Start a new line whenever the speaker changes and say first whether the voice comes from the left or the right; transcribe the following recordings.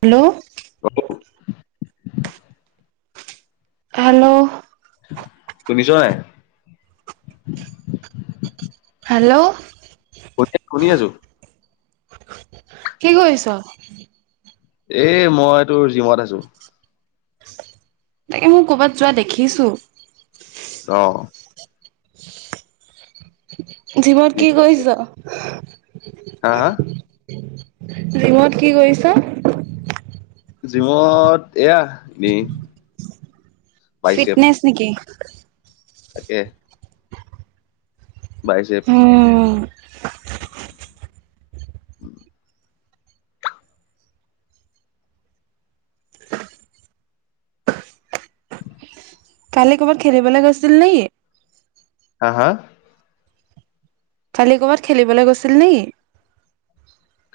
right: Hello,
left: অ,
right: hello,
left: তুমিচাই
right: hello,
left: শুনি - শুনি আছো।
right: কি কৰিছ
left: এ মই তোৰ জিমত আছো।
right: তাকে মই কৰ'বাত যোৱা দেখিছো
left: অহ
right: জিমত কি
left: জিম-
right: কৰিছ?
left: হা হা,
right: জিমত কি কৰিছ?
left: জিমত এয়া এনে
right: ফিটনেছ নেকি?
left: তাকে, ভাই চব
right: উম, [unintelligible]
left: উম
right: কালি কৰ'বাত খেলিবলৈ গৈছিল নেকি??
left: হা হা
right: কালি ক'বাত খেলিবলৈ গৈছিল নেকি?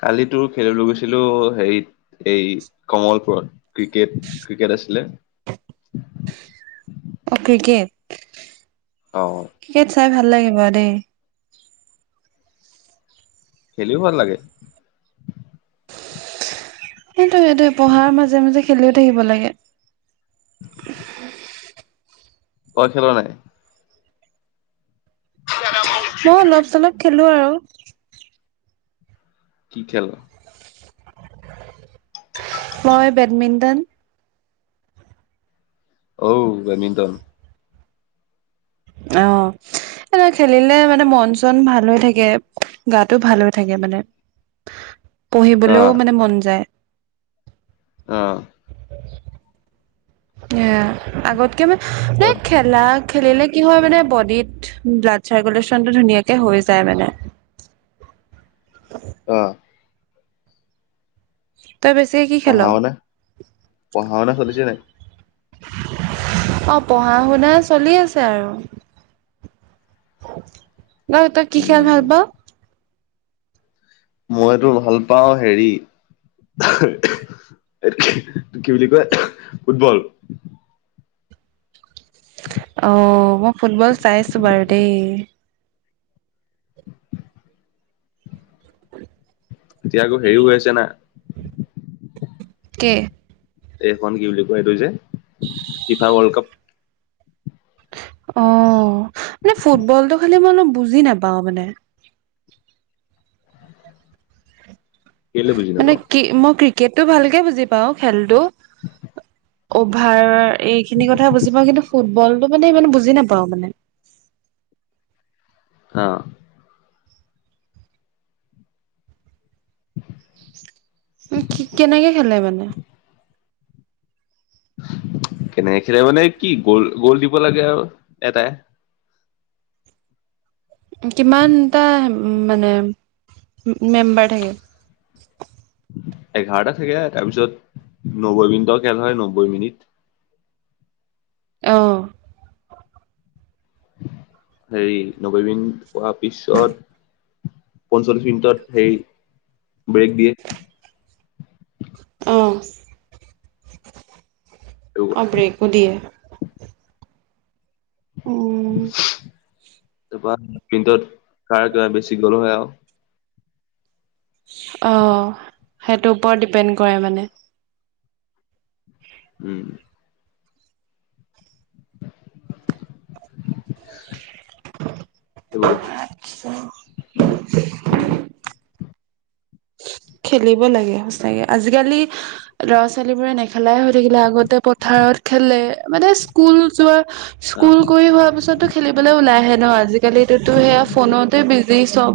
left: কালিতো খেলিবলৈ গৈছিলো, হেৰিত এই কমলপুৰত ক্ৰিকেট ক্ৰিকেট আছিলে,
right: অ ক্ৰিকেট?
left: অ
right: ক্ৰিকেট চাই ভাল লাগিব দেই।
left: খেলিও ভাল লাগে।
right: সেইটোয়ে তো পঢ়াৰ মাজে মাজে খেলি থাকিব লাগে।
left: ঘৰত খেলোৱা নাই? [unintelligible]
right: খেলোঁ আৰু।
left: কি খেল?
right: মই বেডমিণ্টন।
left: অঔ বেডমিণ্টন।
right: অহ। এনে খেলিলে মানে মন-চন ভাল হৈ থাকে গাতটো ভাল হৈ থাকে মানে। পঢ়িবলৈও মানে মন যায়।
left: অহ।
right: এ আগতকে মানে ন খেলা। খেলিলে কি হয় মানে বডিত ব্লাড চাৰ্কুলেশ্যনটো ধুনীয়াকে হৈ যায় মানে। [inaudible]
left: অ'।
right: তই বেছিকে কি খেল
left: পঢ়া-শুনা, পঢ়া-শুনা চলিছে নাই।
right: অ' পঢ়া-শুনা চলি আছে আৰু। তই কি খেল
left: উম
right: ভাল পোৱা?
left: মইতো ভাল পাও হেৰি কি বুলি কয় ফুটবল।
right: অহ মই ফুটবল চাইছো বাৰু দেই।
left: [unintelligible] এতিয়া আকৌ হেৰি হৈ আছে না।
right: একে।
left: এইখন কি বুলি কোৱা এইটো যে ফিফা ৱৰ্ল্ড কাপ।
right: অ' মানে ফুটবলটো খালি মই অলপ বুজি নাপাওঁ মানে।
left: কেলে বুজি
right: মানে
left: নাপাওঁ
right: কি মই ক্ৰিকেটটো ভালকে বুজি পাও খেলতো।
left: [unintelligible]
right: অভাৰ এইখিনি কথা বুজি পাওঁ কিন্তু ফুটবলটো মানে ইমান বুজি নাপাওঁ মানে। [unintelligible]
left: আহ,
right: উ কি কেনেকে খেলে মানে?
left: কেনেকে খেলে মানে কি গ'ল গ'ল দিব লাগে আৰু এটাই
right: কিমানটা মানে মেম্বাৰ থাকে?
left: এঘাৰটা থাকে তাৰপিছত নব্বৈ মিনিটৰ খেল হয় নব্বৈ মিনিট।
right: আহ।
left: হেৰি ন্বৈবিন হোৱাৰ পিছত পঞ্চল্লিশ মিনিট হে ব্ৰেক দিয়ে।
right: অ'। অ', ব্ৰেকো দিয়ে। অ'।
left: তাৰপাটত কাৰ কিবা বেছি গ'লো হয় আৰু।
right: অ', সেইটোৰ ওপৰত ডিপেণ্ড কৰে মানে।
left: উম। এইবোৰ কথা।
right: আতছা।
left: উম।
right: খেলিব লাগে সচাঁকে আজিকালি ল'ৰা ছোৱালী বোৰে নেখেলাই হৈ থাকিলে, আগতে পথাৰ খেলে মানে স্কুল যোৱা
left: অ
right: স্কুল কৰি হোৱা পিছতো খেলিবলৈ ওলাই আহে ন' আজিকালিতো সেয়া ফোনতে বিজি। চব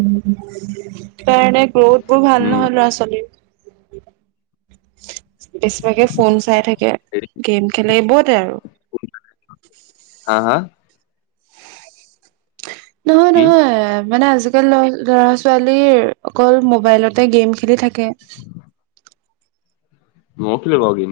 right: কাৰণে গ্ৰোথ বোৰ ভাল
left: উম
right: নহয়। ল'ৰা ছোৱালীৰ। বেছিভাগে ফোন চাই থাকে
left: হেৰি
right: গেম খেলে এইবোৰতে আৰু
left: হা হা
right: নহয়
left: কি
right: নহয় মানে আজি। আজিকালি ল'ৰা ছোৱালী অকল মোবাইলতে গেম খেলি থাকে।
left: ময়ো খেলো গেম।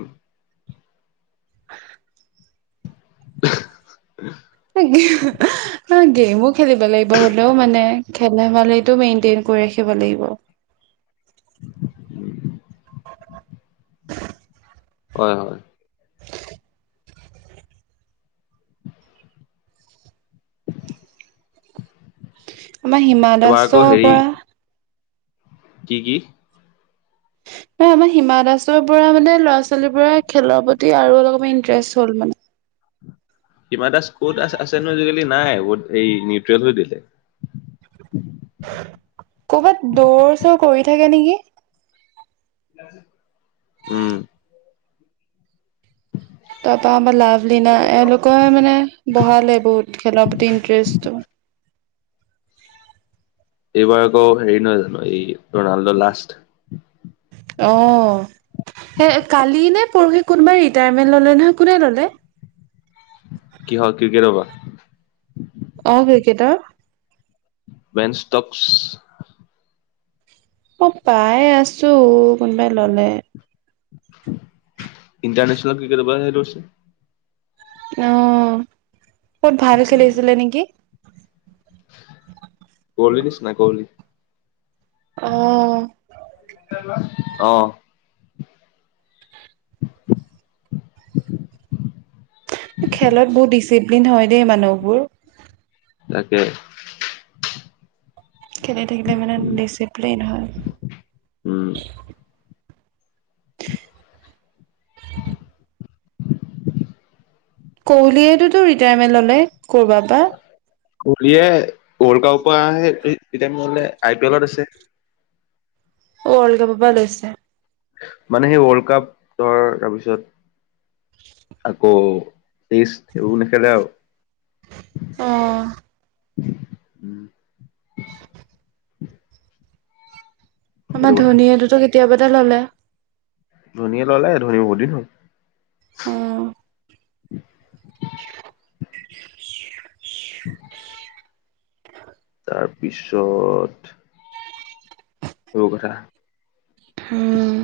right: গেমো খেলিব লাগিব হ'লেও মানে। খেল ধমালিটো মেইনটেইন কৰি ৰাখিব লাগিব।
left: উম। হয় হয়।
right: আমাৰ হিমা
left: এবাৰ আকৌ
right: দাসৰ
left: হেৰি
right: পৰা।
left: কি কি?
right: উ। আমাৰ হিমা দাসৰ পৰা মানে ল'ৰা ছোৱালী পৰা খেলৰ প্ৰতি আৰু অলপমান ইন্টাৰেষ্ট হ'ল মানে।
left: হিমা দাস ক'ত আছে নো আজিকালি, নাই বত এই নিউট্ৰেল হৈ দিলে।
right: কৰ'বাত দৌৰ চৰ কৰি থাকে নেকি।
left: উম।
right: তাৰ পৰাৰা আমাৰ লাভলীনা এওঁলোকে মানে বঢ়ালে বহুত খেলৰ প্ৰতি ইণ্টাৰেষ্টটো।
left: এইবাৰ আকৌ হেৰি নহয় জানো এই ৰনাল্ডো লাষ্ট
right: আহ। এ কালি নে পৰহি কোনোবাই ৰিটায়াৰমেন্ট ল'লে নহয়, কোনে ল'লে?
left: কি হক ক্ৰিকেটৰ পৰা?
right: অ', ক্ৰিকেটৰ।
left: বেনসটকছ।
right: অ', পাইে আছো, কোনবাই ল'লে?।
left: ইণ্টাৰনেচনল ক্ৰিকেটৰ পৰাহে লৈছে।
right: অ', ক'ত ভাল খেলিছিলে নেকি?
left: ক'হলি নিচনা ক'হলি।
right: অ
left: আহ। [unintelligible]
right: খেলত বহুত ডিচিপ্লিন হয় দেই মানুহবোৰ
left: তাকে
right: খেলি থাকিলে মানে ডিচিপ্লিন হয়
left: উম
right: কহলিয়টোতো ৰিটায়াৰমেণ্ট ললে কৰ'বাৰ পৰা।
left: কলিয়ে ৱৰ্ল্ড কাপৰ পৰা আহে তেতিয়া মলে আই পি এলত আছে।
right: ৱৰ্ল্ড কাপৰ পৰা লৈছে।
left: মানে সেই ৱৰ্ল্ড কাপ ধৰ তাৰপিছত। আকৌ টেষ্ট এইবোৰ নেখেলে আৰু
right: অহ,
left: উম,
right: [unintelligible] আমাৰ
left: সেইটো কথা
right: ধনীয়েটোতো কেতিয়াবাতে ললে।
left: ধনীয়ে ল'লাই ধোনী ম বল ন।
right: অ
left: [unintelligible] [unintelligible] তাৰপিছত। সব কথা
right: উম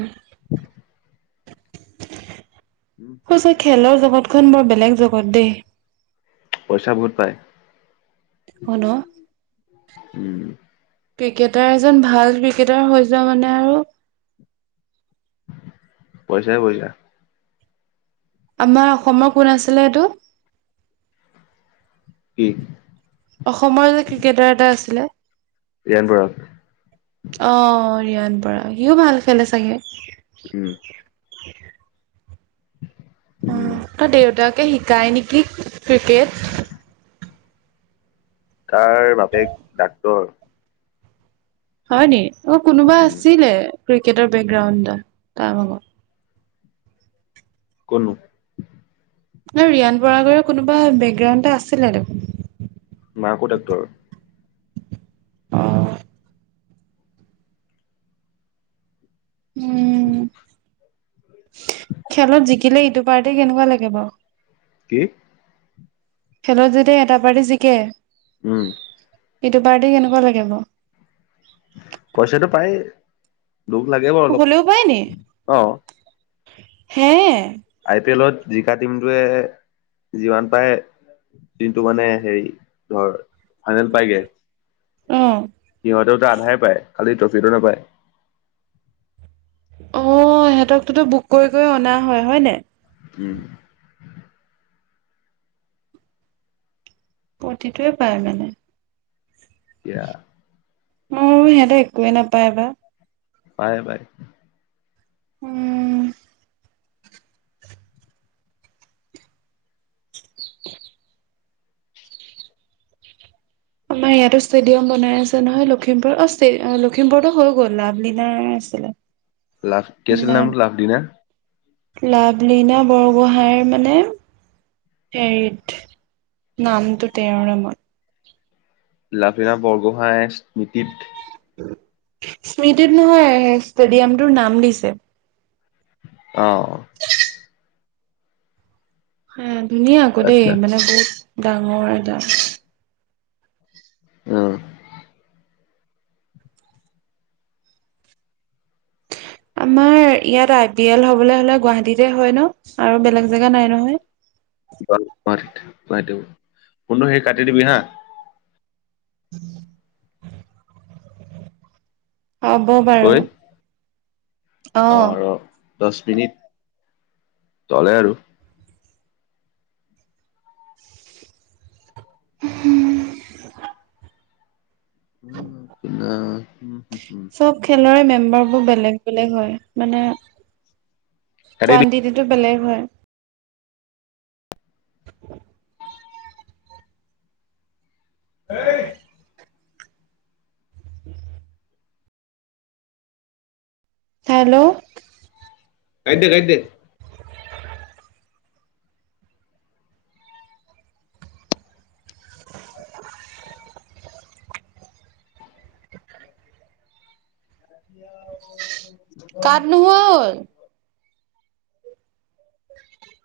right: সঁচা হৈছে খেলৰ জগতখন বৰ বেলেগ জগত দেই।
left: পইচা বহুত পায়
right: হয় ন
left: উম,
right: ক্ৰিকেটাৰ এজন ভাল ক্ৰিকেটাৰ হৈ যোৱা মানে আৰু।
left: পইচাই- পইচা
right: আমাৰ অসমৰ কোন আছিলে এইটো
left: কি
right: অসমৰ যে ক্ৰিকেটাৰ এটা আছিলে
left: জঞান পৰা
right: হৰিয়ান পৰা সিও ভাল খেলে চাগে
left: উম
right: উ উ
left: উম
right: তই দেউতাকে শিকাই নেকি ক্ৰিকেট
left: কাৰ বাপেক ডাক্তৰ
right: হয় নি অ কোনোবা
left: উম
right: আছিলে ক্ৰিকেটৰ বেকগ্ৰাউণ্ডটা তাৰ আত
left: কন
right: ন ৰিয়ান বগ কোনোবা বেকগ্ৰাউণ্ড এটা আছিলে দেখোন
left: মাকো ডাক্তৰ
right: অহ, উম খেলত জিকিলে ইটো পাৰ্ট কেনেকুৱা লাগে বাৰ
left: কি
right: খেলত যেতিয়া এটা পাৰি জিকে
left: উম,
right: এইটো বাৰ্থডে কেনেকুৱা লাগিব।
left: পইচাটো পায় দুখ লাগে বাৰু অলপ
right: হ'লেও পায় নি
left: অ',
right: হে
left: আই পি এলত জিকা টিমটোৱে যিমান পাই দিনটো মানে হেৰি ধৰ ফাইনেল পাইগে।
right: উম,
left: সিহঁতেও ত আধাই পায় খালি ট্ৰফিটো নাপায়।
right: অ' সিহঁতকতো বুক কৰিব অনা হয়-হয় না।
left: উম,
right: প্ৰতিটোৱে পায় মানে
left: ক [unintelligible]
right: অ সিহঁতে একোৱে নাপায় বা
left: ব বাই [unintelligible]
right: উম। [unintelligible] আমাৰ ইয়াতো ষ্টেডিয়াম বনাই আছে নহয় লখিমপুৰ অ লখিমপুৰতো হৈ গ'ল লাভলীনা ছিলে
left: লাফ কেছিল নাম লাফ লিনা
right: লাভলীনা বৰগোহাঁইৰ হাইৰ মানে হেৰি ট নামটো তেৰৰে মন
left: লাভলীনা বৰগোহাঁইৰ স্মৃতিত
right: স্মৃতিত নহয় ষ্টেডিয়ামটোৰ নাম দিছে,
left: অঁ
right: ধুনীয়া আকৌ দেই
left: আচ্ছা
right: মানে বহুত ডাঙৰ এটা
left: অ
right: আমাৰ ইয়াত আই পি এল হবলৈ হলে গুৱাহাটীতে হয় ন আৰু বেলেগ জেগা নাই নহয়?
left: ফোনটো সেই কাটি দিবি হা!
right: [unintelligible] হব
left: ঐ
right: বাৰু অঁ।
left: চলে আৰু
right: হম
left: [unintelligible]
right: চব খেলৰে মেম্বাৰবোৰ বেলেগ বেলেগ হয়। মানে,
left: কাটি দে
right: কোৱানটিটিটো বেলেগ হয়। [inaudible]
left: [unintelligible]
right: [inaudible] হেল্ল'!
left: কাটি দে, কাটি দে।
right: কাট নোখোৱা হল। [inaudible]